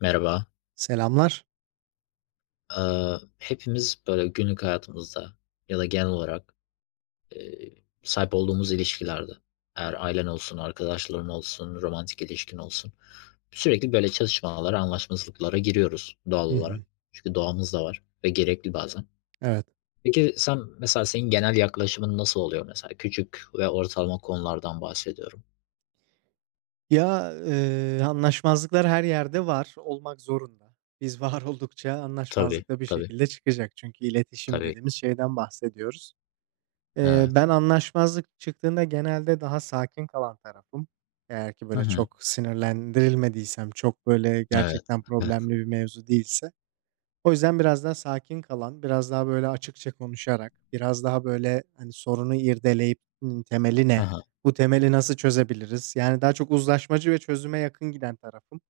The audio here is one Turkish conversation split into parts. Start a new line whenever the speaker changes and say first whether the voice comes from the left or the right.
left: Merhaba.
right: Selamlar.
left: Hepimiz böyle günlük hayatımızda ya da genel olarak, eee, sahip olduğumuz ilişkilerde, eğer ailen olsun, arkadaşların olsun, romantik ilişkin olsun, sürekli böyle çatışmalara, anlaşmazlıklara giriyoruz doğal
right: Hı
left: olarak.
right: hı.
left: Çünkü doğamızda var ve gerekli bazen.
right: Evet.
left: Peki sen mesela senin genel yaklaşımın nasıl oluyor mesela? Küçük ve ortalama konulardan bahsediyorum.
right: Anlaşmazlıklar her yerde var, olmak zorunda. Biz var oldukça
left: Tabii,
right: anlaşmazlık da bir
left: tabii,
right: şekilde çıkacak çünkü iletişim
left: tabii.
right: dediğimiz şeyden bahsediyoruz.
left: Evet.
right: Ben anlaşmazlık çıktığında genelde daha sakin kalan tarafım. Eğer ki
left: Hı
right: böyle
left: hı.
right: çok sinirlendirilmediysem, çok böyle
left: Evet,
right: gerçekten
left: evet.
right: problemli bir mevzu değilse. O yüzden biraz daha sakin kalan, biraz daha, böyle, açıkça konuşarak, biraz daha, böyle, hani, sorunu irdeleyip, "Bunun temeli ne?
left: Hı.
right: Bu temeli nasıl çözebiliriz?" Yani, daha çok uzlaşmacı ve çözüme yakın giden tarafım.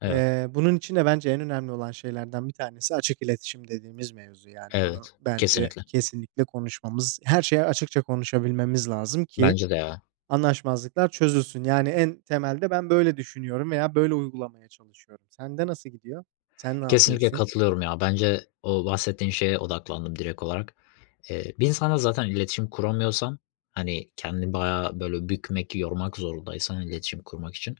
left: Evet,
right: Bunun için de bence en önemli olan şeylerden bir tanesi açık iletişim dediğimiz mevzu, yani. Bunu
left: evet.
right: bence
left: Kesinlikle.
right: kesinlikle konuşmamız, her şeyi açıkça konuşabilmemiz lazım ki
left: Bence de ya.
right: anlaşmazlıklar çözülsün. Yani, en temelde ben böyle düşünüyorum veya böyle uygulamaya çalışıyorum. Sende nasıl gidiyor? Sen ne
left: Kesinlikle
right: yapıyorsun?
left: katılıyorum ya. Bence o bahsettiğin şeye odaklandım direkt olarak. Bir insanla zaten iletişim kuramıyorsan, hani, kendini bayağı böyle bükmek, yormak zorundaysan iletişim kurmak için,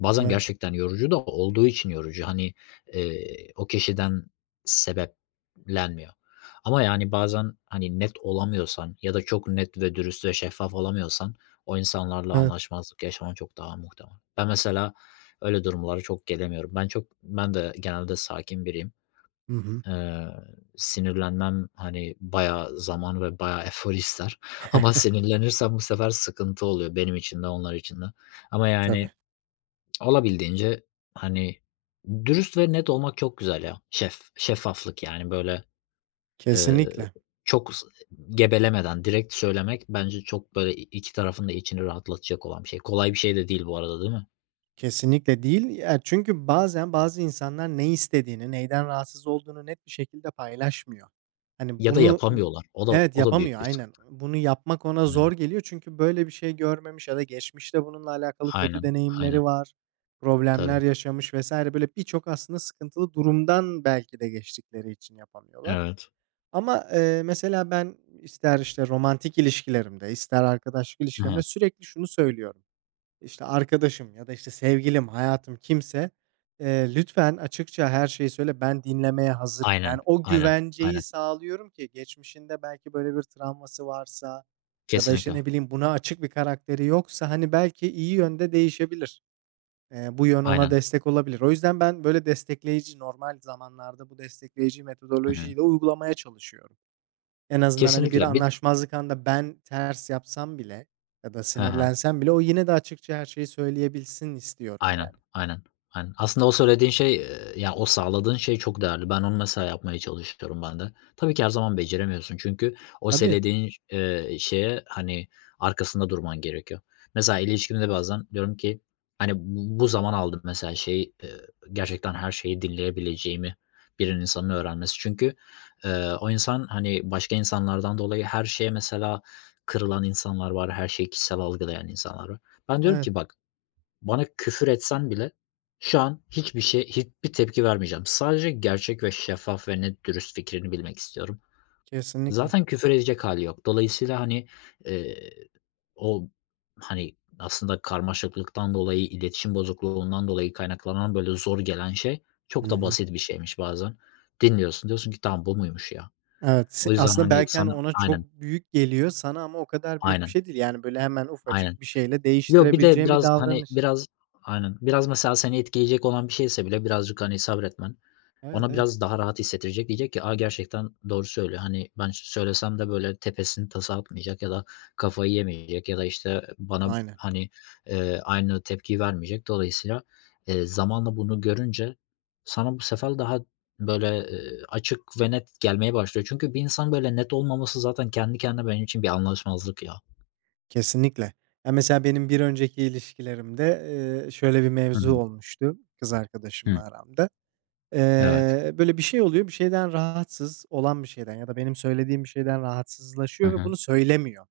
left: bazen
right: Evet.
left: gerçekten yorucu da olduğu için yorucu. Hani, o kişiden sebeplenmiyor. Ama, yani, bazen, hani, net olamıyorsan ya da çok net ve dürüst ve şeffaf olamıyorsan o insanlarla
right: Evet.
left: anlaşmazlık yaşaman çok daha muhtemel. Ben mesela öyle durumlara çok gelemiyorum. Ben de genelde sakin biriyim.
right: Hı hı.
left: Eee, Sinirlenmem, hani, bayağı zaman ve bayağı efor ister ama sinirlenirsem bu sefer sıkıntı oluyor benim için de onlar için de. Ama, yani,
right: Tabii.
left: olabildiğince, hani, dürüst ve net olmak çok güzel ya. Şeffaflık, yani, böyle, eee,
right: Kesinlikle.
left: çok s gebelemeden direkt söylemek bence çok, böyle, iki tarafın da içini rahatlatacak olan bir şey. Kolay bir şey de değil bu arada, değil mi?
right: Kesinlikle değil. Ya, çünkü bazen bazı insanlar ne istediğini, neyden rahatsız olduğunu net bir şekilde paylaşmıyor. Hani,
left: Ya da
right: bunu
left: yapamıyorlar. O da
right: evet,
left: o da büyük
right: yapamıyor
left: bir
right: aynen.
left: sıkıntı.
right: Bunu yapmak ona
left: Yani.
right: zor geliyor çünkü böyle bir şey görmemiş ya da geçmişte bununla alakalı kötü
left: Aynen,
right: deneyimleri
left: aynen.
right: var, problemler
left: Tabii.
right: yaşamış vesaire böyle birçok aslında sıkıntılı durumdan belki de geçtikleri için yapamıyorlar.
left: Evet.
right: Ama, mesela ben ister, işte, romantik ilişkilerimde, ister arkadaşlık
left: Hı
right: ilişkilerimde
left: hı.
right: sürekli şunu söylüyorum: İşte, arkadaşım ya da, işte, sevgilim, hayatım kimse, lütfen açıkça her şeyi söyle, ben dinlemeye hazırım. Yani
left: Aynen,
right: o
left: aynen,
right: güvenceyi
left: aynen.
right: sağlıyorum ki geçmişinde belki böyle bir travması varsa ya da, işte,
left: Kesinlikle.
right: ne bileyim, buna açık bir karakteri yoksa, hani, belki iyi yönde değişebilir. Bu yön ona
left: Aynen.
right: destek olabilir. O yüzden ben böyle destekleyici, normal zamanlarda bu destekleyici
left: Hı hı.
right: metodolojiyi de uygulamaya çalışıyorum. En azından, hani, bir
left: Kesinlikle. Bir.
right: anlaşmazlık anında ben ters yapsam bile ya da
left: Hı hı.
right: sinirlensem bile o yine de açıkça her şeyi söyleyebilsin istiyorum
left: Aynen,
right: yani.
left: aynen, aynen. Aslında o söylediğin şey, ya, o sağladığın şey çok değerli. Ben onu mesela yapmaya çalışıyorum ben de. Tabii ki her zaman beceremiyorsun çünkü o
right: Tabii,
left: söylediğin, şeye, hani, arkasında durman gerekiyor. Mesela ilişkimde bazen diyorum ki, hani, bu zaman aldım mesela gerçekten her şeyi dinleyebileceğimi insanın öğrenmesi. Çünkü, o insan, hani, başka insanlardan dolayı her şeye mesela kırılan insanlar var, her şeyi kişisel algılayan insanlar var. Ben diyorum
right: evet,
left: ki bak, bana küfür etsen bile şu an hiçbir şeye hiçbir tepki vermeyeceğim. Sadece gerçek ve şeffaf ve net dürüst fikrini bilmek istiyorum.
right: kesinlikle.
left: Zaten küfür edecek hâli yok. Dolayısıyla, hani, eee, o, hani, aslında karmaşıklıktan dolayı, iletişim bozukluğundan dolayı kaynaklanan böyle zor gelen şey
right: Hı
left: çok da
right: hı.
left: basit bir şeymiş bazen. Dinliyorsun, diyorsun ki "Tamam, bu muymuş ya?"
right: Evet,
left: O yüzden,
right: aslında
left: hani,
right: belki, hani,
left: sana.
right: ona
left: Aynen,
right: çok büyük geliyor sana ama o kadar büyük bir
left: aynen,
right: şey değil. Yani, böyle, hemen
left: aynen.
right: ufacık bir şeyle
left: Yo, bir de
right: değiştirebileceğin bir
left: biraz, hani,
right: davranış.
left: biraz. Aynen. Biraz mesela seni etkileyecek olan bir şeyse bile birazcık, hani, sabretmen
right: Evet,
left: ona
right: evet.
left: biraz daha rahat hissettirecek. Diyecek ki, "A, gerçekten doğru söylüyor. Hani, ben ş söylesem de böyle tepesini tasa atmayacak ya da kafayı yemeyecek ya da, işte, bana,
right: Aynen.
left: hani, aynı tepkiyi vermeyecek." Dolayısıyla, zamanla bunu görünce sana bu sefer daha böyle, açık ve net gelmeye başlıyor. Çünkü bir insan böyle net olmaması zaten kendi kendine benim için bir anlaşmazlık ya.
right: Kesinlikle. Ya, mesela benim bir önceki ilişkilerimde, şöyle bir
left: Hı
right: mevzu
left: hı.
right: olmuştu kız
left: Hı.
right: arkadaşımla aramda.
left: Evet.
right: Böyle bir şey oluyor, bir şeyden rahatsız olan bir şeyden ya da benim söylediğim bir şeyden
left: Hı
right: rahatsızlaşıyor ve
left: hı.
right: bunu söylemiyor.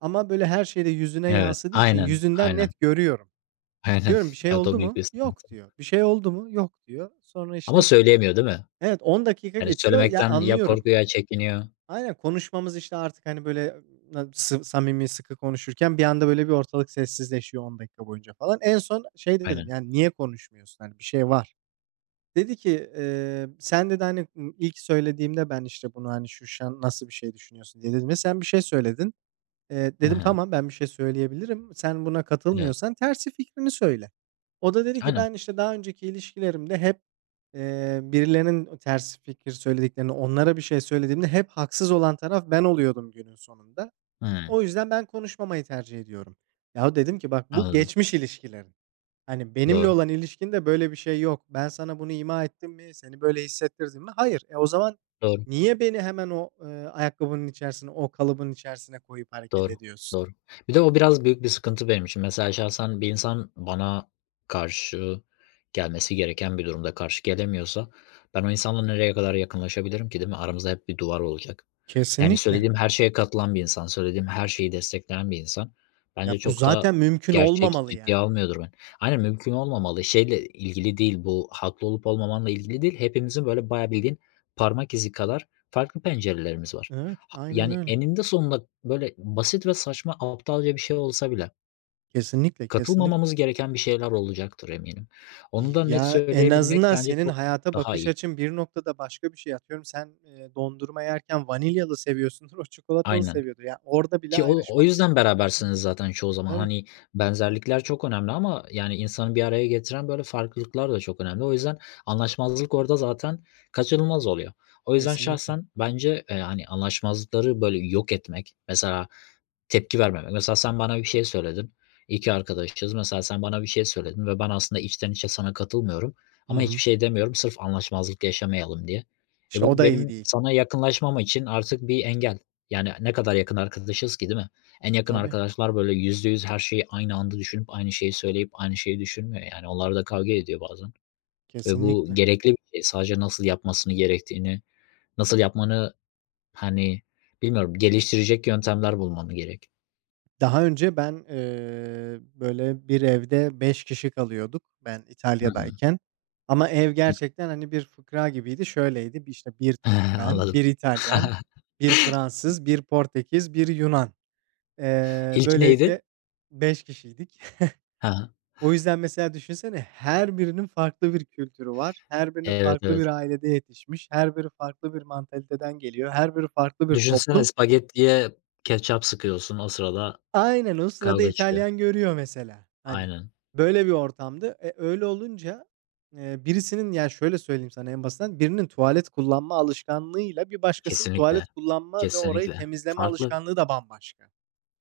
right: Ama böyle her şeyde yüzüne
left: Evet,
right: yansıdığı için
left: aynen,
right: yüzünden
left: aynen,
right: net görüyorum.
left: aynen.
right: Diyorum, "Bir şey
left: Evet, o
right: oldu
left: büyük
right: mu?"
left: bir
right: "Yok."
left: sıkıntı.
right: diyor. "Bir şey oldu mu?" "Yok." diyor. Sonra
left: Ama
right: işte
left: söyleyemiyor, değil mi?
right: evet 10 dakika
left: Yani
right: geçiyor. Ya,
left: söylemekten ya
right: anlıyorum.
left: korkuyor ya çekiniyor.
right: Aynen, konuşmamız işte artık, hani, böyle na sı samimi, sıkı konuşurken bir anda böyle bir ortalık sessizleşiyor 10 dakika boyunca falan. En son şey dedim,
left: Aynen.
right: yani, "Niye konuşmuyorsun? Hani, bir şey var." Dedi ki, sen dedi, hani, ilk söylediğimde ben, işte, bunu, hani, şu an nasıl bir şey düşünüyorsun diye dedim ve sen bir şey söyledin.
left: Hı
right: Dedim,
left: hı.
right: tamam, ben bir şey söyleyebilirim. Sen buna
left: Evet.
right: katılmıyorsan tersi fikrini söyle. O da dedi ki,
left: Aynen.
right: ben, işte, daha önceki ilişkilerimde hep, birilerinin o ters fikir söylediklerini, onlara bir şey söylediğimde hep haksız olan taraf ben oluyordum günün sonunda.
left: Hıı,
right: O yüzden ben konuşmamayı tercih ediyorum. Ya dedim ki, bak bu
left: anladım.
right: geçmiş ilişkilerin. Hani, benimle
left: Doğru,
right: olan ilişkinde böyle bir şey yok. Ben sana bunu ima ettim mi, seni böyle hissettirdim mi? Hayır. E, o zaman
left: doğru.
right: niye beni hemen o, ayakkabının içerisine, o kalıbın içerisine koyup hareket
left: Doğru,
right: ediyorsun?
left: doğru. Bir de o biraz büyük bir sıkıntı benim için. Mesela şahsen bir insan bana karşı gelmesi gereken bir durumda karşı gelemiyorsa ben o insanla nereye kadar yakınlaşabilirim ki, değil mi? Aramızda hep bir duvar olacak. Yani
right: Kesinlikle.
left: söylediğim her şeye katılan bir insan, söylediğim her şeyi destekleyen bir insan
right: Ya,
left: bence
right: bu
left: çok da
right: zaten mümkün
left: gerçek
right: olmamalı,
left: ciddiye
right: yani.
left: almıyordur ben. Aynen mümkün olmamalı. Şeyle ilgili değil bu, haklı olup olmamanla ilgili değil. Hepimizin böyle bayağı bildiğin parmak izi kadar farklı pencerelerimiz var.
right: Evet,
left: Ha
right: aynen
left: yani
right: öyle.
left: eninde sonunda böyle basit ve saçma, aptalca bir şey olsa bile
right: Kesinlikle.
left: katılmamamız gereken bir şeyler olacaktır eminim. Onu da net
right: Ya, en
left: söyleyebilmek
right: azından
left: bence
right: senin
left: çok
right: hayata
left: daha
right: bakış
left: iyi.
right: açın bir noktada başka bir şey. Atıyorum sen, dondurma yerken vanilyalı seviyorsundur, o çikolatalı
left: Aynen.
right: seviyordur. Ya, orada bile
left: Ki o
right: ayrışmamız.
left: yüzden
right: Hı.
left: berabersiniz zaten çoğu
right: E,
left: zaman.
right: tabii ki.
left: Hani benzerlikler çok önemli ama yani insanı bir araya getiren böyle farklılıklar da çok önemli. O yüzden anlaşmazlık orada zaten kaçınılmaz oluyor. O yüzden
right: Kesinlikle.
left: şahsen bence, hani, anlaşmazlıkları böyle yok etmek, mesela. Tepki vermemek. Mesela sen bana bir şey söyledin. 2 arkadaşız. Mesela sen bana bir şey söyledin ve ben aslında içten içe sana katılmıyorum
right: Hı
left: ama
right: hı.
left: hiçbir şey demiyorum sırf anlaşmazlık yaşamayalım diye. E,
right: İşte o
left: bu
right: da iyi
left: benim
right: değil.
left: sana yakınlaşmam için artık bir engel. Yani ne kadar yakın arkadaşız ki, değil mi? En yakın
right: Tabii,
left: arkadaşlar böyle %100 her şeyi aynı anda düşünüp aynı şeyi söyleyip aynı şeyi düşünmüyor. Yani onlar da kavga ediyor bazen ve bu
right: kesinlikle.
left: gerekli bir şey. Sadece nasıl yapmasını gerektiğini, nasıl yapmanı, hani, bilmiyorum, geliştirecek yöntemler bulmanı gerek.
right: Daha önce ben, böyle bir evde 5 kişi kalıyorduk ben
left: Hı hı.
right: İtalya'dayken ama ev gerçekten, hani, bir fıkra gibiydi. Şöyleydi, işte bir Türk
left: He,
right: ben,
left: anladım.
right: bir İtalyan, bir Fransız, bir Portekiz, bir Yunan.
left: İlki neydi?
right: Böylelikle 5 kişiydik.
left: He.
right: O yüzden mesela düşünsene her birinin farklı bir kültürü var. Her birinin
left: Evet,
right: farklı
left: evet.
right: bir ailede yetişmiş. Her biri farklı bir mantaliteden geliyor. Her biri farklı bir
left: Düşünsene
right: toplum.
left: spagettiye ketçap sıkıyorsun, o sırada
right: Aynen, o sırada
left: kavga çıkıyor.
right: İtalyan görüyor mesela. Hani,
left: Aynen.
right: böyle bir ortamdı. E, öyle olunca, birisinin ya, şöyle söyleyeyim sana en basitinden, birinin tuvalet kullanma alışkanlığıyla bir başkasının
left: Kesinlikle.
right: tuvalet kullanma ve orayı
left: Kesinlikle.
right: temizleme
left: Farklı.
right: alışkanlığı da bambaşka.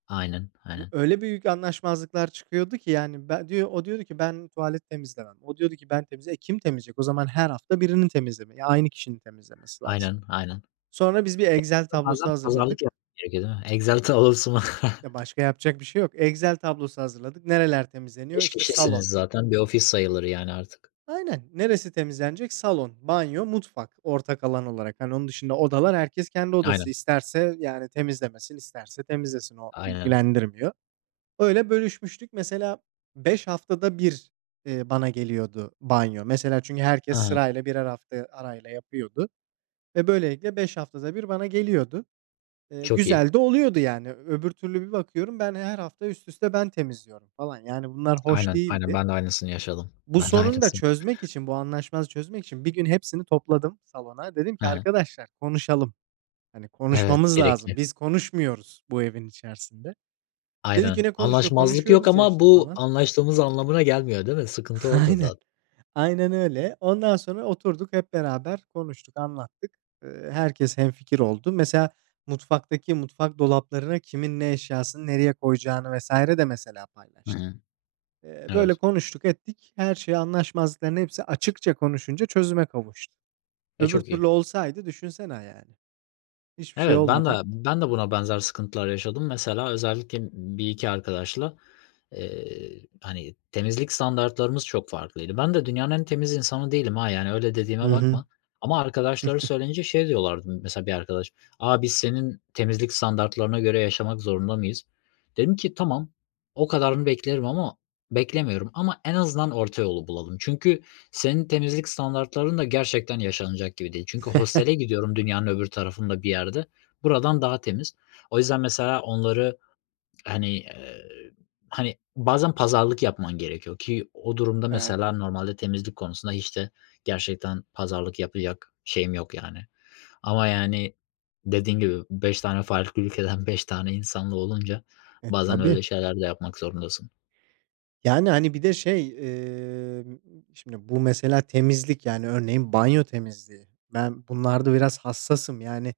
left: Aynen,
right: Şimdi
left: aynen.
right: öyle büyük anlaşmazlıklar çıkıyordu ki yani ben diyor o diyordu ki ben tuvalet temizlemem. O diyordu ki ben temizle. E, kim temizleyecek? O zaman her hafta birinin temizleme ya aynı kişinin temizlemesi lazım.
left: Aynen, aynen.
right: Sonra biz bir Excel
left: Bazen
right: tablosu
left: pazarlık
right: hazırladık.
left: yapmak gerekiyor, değil mi? Exalted olursun.
right: Ya, başka yapacak bir şey yok. Excel tablosu hazırladık. Nereler temizleniyor?
left: 5
right: İşte salon.
left: kişisiniz zaten, bir ofis sayılır yani artık.
right: Aynen. Neresi temizlenecek? Salon, banyo, mutfak ortak alan olarak. Hani, onun dışında odalar herkes kendi odası.
left: Aynen,
right: İsterse, yani, temizlemesin, isterse temizlesin. O
left: aynen.
right: ilgilendirmiyor. Öyle bölüşmüştük. Mesela 5 haftada bir bana geliyordu banyo. Mesela çünkü
left: He
right: herkes
left: he.
right: sırayla birer hafta arayla yapıyordu ve böylelikle 5 haftada bir bana geliyordu.
left: Çok iyi.
right: Güzel de oluyordu yani. Öbür türlü bir bakıyorum ben her hafta üst üste ben temizliyorum falan. Yani bunlar hoş
left: Aynen, aynen.
right: değildi.
left: Ben de aynısını yaşadım.
right: Bu
left: Ben de
right: sorunu da
left: aynısını yaşadım.
right: çözmek için, bu anlaşmazlığı çözmek için bir gün hepsini topladım salona. Dedim ki
left: He he.
right: arkadaşlar konuşalım. Hani
left: Evet,
right: konuşmamız
left: gerekli.
right: lazım. Biz konuşmuyoruz bu evin içerisinde. Dedik ki
left: Aynen.
right: ne konuşuyor?
left: Anlaşmazlık yok
right: Konuşuyoruz ya
left: ama
right: işte
left: bu
right: falan.
left: anlaştığımız anlamına gelmiyor, değil mi? Sıkıntı orada
right: Aynen.
left: zaten.
right: Aynen öyle. Ondan sonra oturduk hep beraber konuştuk, anlattık. Herkes hemfikir oldu. Mesela mutfaktaki mutfak dolaplarına kimin ne eşyasını nereye koyacağını vesaire de mesela
left: Hı
right: paylaştık.
left: hı.
right: Böyle
left: Evet.
right: konuştuk ettik. Her şey anlaşmazlıkların hepsi açıkça konuşunca çözüme kavuştu.
left: E,
right: Öbür
left: çok iyi.
right: türlü olsaydı düşünsene yani. Hiçbir şey
left: Evet, ben de
right: olmadan.
left: ben de buna benzer sıkıntılar yaşadım. Mesela özellikle bir iki arkadaşla, hani, temizlik standartlarımız çok farklıydı. Ben de dünyanın en temiz insanı değilim ha, yani, öyle
right: Hı
left: dediğime
right: hı.
left: bakma. Ama arkadaşları söyleyince şey diyorlardı mesela bir arkadaş, "Aa biz senin temizlik standartlarına göre yaşamak zorunda mıyız?" Dedim ki, "Tamam, o kadarını beklerim ama beklemiyorum ama en azından orta yolu bulalım." Çünkü senin temizlik standartların da gerçekten yaşanacak gibi değil. Çünkü hostele gidiyorum dünyanın öbür tarafında bir yerde. Buradan daha temiz. O yüzden mesela onları, hani, hani, bazen pazarlık yapman gerekiyor ki o durumda
right: Evet.
left: mesela normalde temizlik konusunda hiç de gerçekten pazarlık yapacak şeyim yok yani. Ama, yani, dediğin gibi 5 tane farklı ülkeden 5 tane insanla olunca
right: E,
left: bazen
right: tabii.
left: öyle şeyler de yapmak zorundasın.
right: Yani, hani, bir de şey, emm, şimdi bu mesela temizlik, yani, örneğin banyo temizliği. Ben bunlarda biraz hassasım. Yani,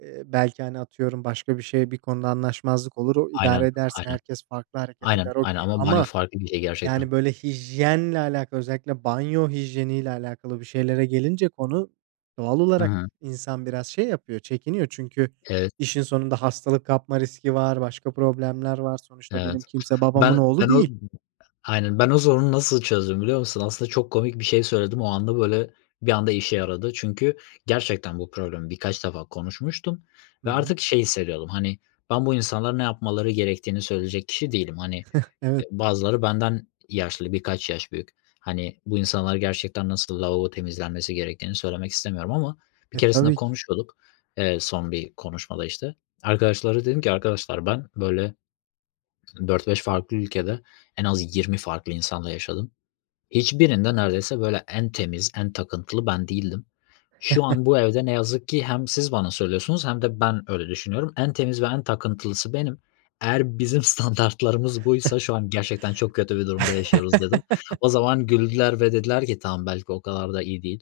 right: belki, hani, atıyorum başka bir şey, bir konuda anlaşmazlık olur, o idare
left: Aynen,
right: edersin,
left: aynen,
right: herkes farklı hareket
left: aynen,
right: eder,
left: aynen
right: okay.
left: ama banyo
right: Ama,
left: farklı bir şey gerçekten.
right: yani, böyle hijyenle alakalı, özellikle banyo hijyeniyle alakalı bir şeylere gelince konu, doğal
left: Hı
right: olarak
left: hı.
right: insan biraz şey yapıyor, çekiniyor. Çünkü
left: Evet,
right: işin sonunda hastalık kapma riski var, başka problemler var. Sonuçta benim
left: evet.
right: kimse babamın
left: Ben
right: oğlu
left: ben o
right: değil.
left: Aynen. Ben o sorunu nasıl çözdüm biliyor musun? Aslında çok komik bir şey söyledim. O anda, böyle, bir anda işe yaradı. Çünkü gerçekten bu problemi birkaç defa konuşmuştum
right: Hı
left: ve
right: hı.
left: artık şey hissediyordum, hani, ben bu insanlara ne yapmaları gerektiğini söyleyecek kişi değilim. Hani,
right: Evet.
left: bazıları benden yaşlı, birkaç yaş büyük. Hani, bu insanlar gerçekten nasıl lavabo temizlenmesi gerektiğini söylemek istemiyorum ama bir
right: E,
left: keresinde
right: tabii ki.
left: konuşuyorduk, son bir konuşmada, işte. Arkadaşlara dedim ki, "Arkadaşlar ben, böyle, 4-5 farklı ülkede en az 20 farklı insanla yaşadım. Hiçbirinde neredeyse böyle en temiz, en takıntılı ben değildim. Şu an bu evde ne yazık ki hem siz bana söylüyorsunuz hem de ben öyle düşünüyorum. En temiz ve en takıntılısı benim. Eğer bizim standartlarımız buysa şu an gerçekten çok kötü bir durumda yaşıyoruz dedim. O zaman güldüler ve dediler ki tamam belki o kadar da iyi değil."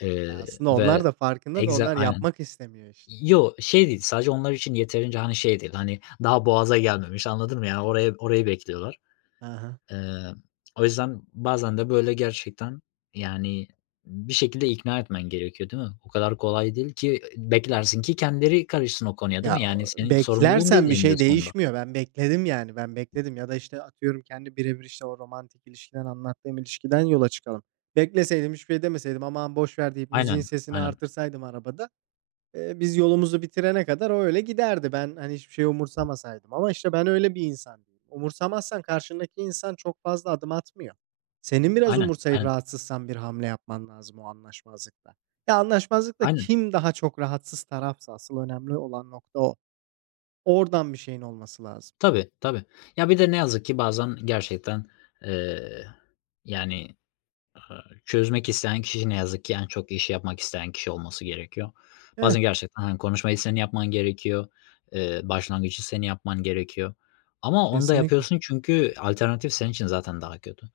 right: Ya, aslında onlar
left: Ve
right: da farkında da onlar
left: aynen.
right: yapmak istemiyor işte.
left: Yo, şey değil, sadece onlar için yeterince, hani, şey değil, hani, daha boğaza gelmemiş, anladın mı? Yani orayı bekliyorlar.
right: Hı.
left: Eee, O yüzden bazen de böyle gerçekten, yani, bir şekilde ikna etmen gerekiyor, değil mi? O kadar kolay değil ki beklersin ki kendileri karışsın o konuya, değil
right: Ya,
left: mi? Yani,
right: o
left: senin sorumluluğun değil
right: beklersen bir
left: eninde
right: şey
left: sonunda.
right: değişmiyor. Ben bekledim, yani, ben bekledim ya da, işte, atıyorum kendi birebir, işte, o romantik ilişkiden anlattığım ilişkiden yola çıkalım. Bekleseydim, hiçbir şey demeseydim, "Aman boş ver." deyip müziğin
left: Aynen,
right: sesini
left: aynen,
right: artırsaydım arabada. Biz yolumuzu bitirene kadar o öyle giderdi. Ben, hani, hiçbir şey umursamasaydım ama, işte, ben öyle bir insan değilim. Umursamazsan karşındaki insan çok fazla adım atmıyor. Senin biraz
left: aynen,
right: umursayıp
left: aynen,
right: rahatsızsan bir hamle yapman lazım o anlaşmazlıkta. Ya, anlaşmazlıkta
left: aynen.
right: kim daha çok rahatsız tarafsa asıl önemli olan nokta o. Oradan bir şeyin olması lazım.
left: Tabii, tabii. Ya, bir de ne yazık ki bazen gerçekten, eee, yani. Eee, Çözmek isteyen kişi ne yazık ki en çok iş yapmak isteyen kişi olması gerekiyor.
right: Evet,
left: Bazen gerçekten, hani, konuşmayı senin yapman gerekiyor, başlangıcı senin yapman gerekiyor ama onu da
right: kesinlikle.
left: yapıyorsun çünkü alternatif senin için zaten daha kötü.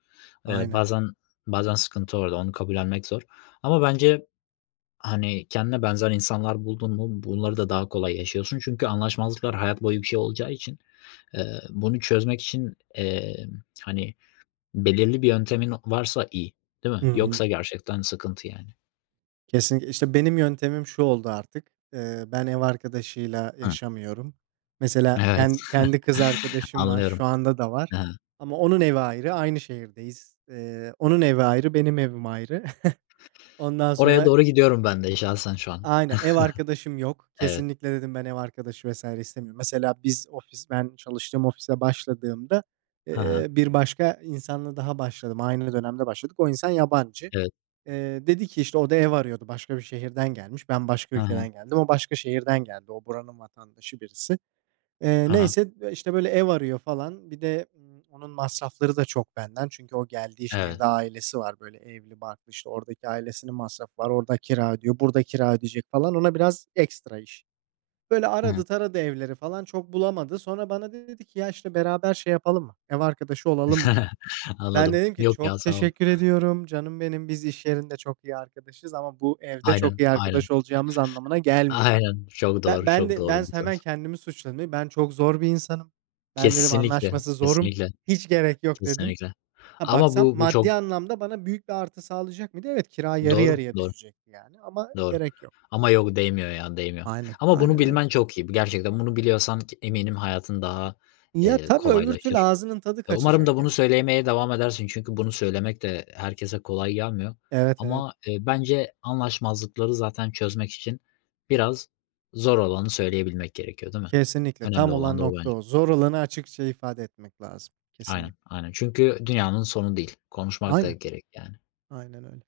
left: Eee,
right: Aynen.
left: bazen bazen sıkıntı orada, onu kabullenmek zor ama bence, hani, kendine benzer insanlar buldun mu bunları da daha kolay yaşıyorsun çünkü anlaşmazlıklar hayat boyu bir şey olacağı için, bunu çözmek için, hani, belirli bir yöntemin varsa iyi, değil mi?
right: Hı hı.
left: Yoksa gerçekten sıkıntı yani.
right: Kesinlikle. İşte, benim yöntemim şu oldu artık: Ben ev arkadaşıyla
left: Hıı.
right: yaşamıyorum. Mesela
left: Evet.
right: kendi kız arkadaşım var,
left: Anlıyorum.
right: şu anda da var
left: Hı hı.
right: ama onun evi ayrı, aynı şehirdeyiz. Onun evi ayrı, benim evim ayrı. Ondan
left: Oraya
right: sonra
left: doğru gidiyorum ben de şahsen şu an.
right: aynen, ev arkadaşım yok.
left: Evet.
right: Kesinlikle dedim, ben ev arkadaşı vesaire istemiyorum. Mesela biz ofis ben çalıştığım ofise başladığımda,
left: Hı hı.
right: bir başka insanla daha başladım. Aynı dönemde başladık. O insan yabancı.
left: Evet.
right: Dedi ki, işte, o da ev arıyordu. Başka bir şehirden gelmiş. Ben başka
left: Hı hı.
right: ülkeden geldim. O başka şehirden geldi. O buranın vatandaşı birisi.
left: Hı hı.
right: Neyse, işte, böyle ev arıyor falan. Bir de, onun masrafları da çok benden. Çünkü o geldiği
left: Evet.
right: şehirde ailesi var. Böyle evli barklı, işte, oradaki ailesinin masrafı var. Orada kira ödüyor. Burada kira ödeyecek falan. Ona biraz ekstra iş. Böyle
left: Hı hı.
right: aradı taradı evleri falan. Çok bulamadı. Sonra bana dedi ki, "Ya, işte, beraber şey yapalım mı? Ev arkadaşı olalım mı yani." Ben
left: Anladım.
right: dedim ki,
left: Yok ya,
right: "Çok
left: sağ ol.
right: teşekkür ediyorum, canım benim. Biz iş yerinde çok iyi arkadaşız ama bu evde çok
left: Aynen,
right: iyi
left: aynen.
right: arkadaş olacağımız anlamına gelmiyor."
left: Aynen. Çok
right: Ben
left: doğru,
right: ben
left: çok
right: de ben
left: doğru bir
right: hemen
left: söz.
right: kendimi suçladım. "Ben çok zor bir insanım. Ben" dedim,
left: Kesinlikle,
right: "anlaşması zorum.
left: kesinlikle,
right: Hiç gerek yok." dedim.
left: kesinlikle.
right: Ha,
left: Ama
right: baksam
left: bu çok
right: maddi anlamda bana büyük bir artı sağlayacak mıydı? Evet, kira yarı
left: doğru,
right: yarıya
left: doğru.
right: düşecekti yani ama
left: Doğru.
right: gerek yok.
left: Ama yok değmiyor ya, değmiyor.
right: Aynen,
left: Ama bunu
right: aynen öyle.
left: bilmen çok iyi. Gerçekten bunu biliyorsan ki eminim hayatın daha,
right: Ya, tabii öbür türlü
left: kolaylaşır.
right: ağzının tadı
left: Umarım da
right: kaçacak
left: bunu
right: yani, gerek yok.
left: söylemeye devam edersin çünkü bunu söylemek de herkese kolay gelmiyor.
right: Evet, evet.
left: Ama, bence anlaşmazlıkları zaten çözmek için biraz zor olanı söyleyebilmek gerekiyor, değil mi?
right: Kesinlikle.
left: Önemli
right: Tam
left: olan
right: olan
left: da o
right: nokta
left: bence.
right: o. Zor olanı açıkça ifade etmek lazım.
left: Aynen,
right: Kesinlikle.
left: aynen. Çünkü dünyanın sonu değil. Konuşmak da
right: Aynen,
left: gerek yani.
right: aynen öyle.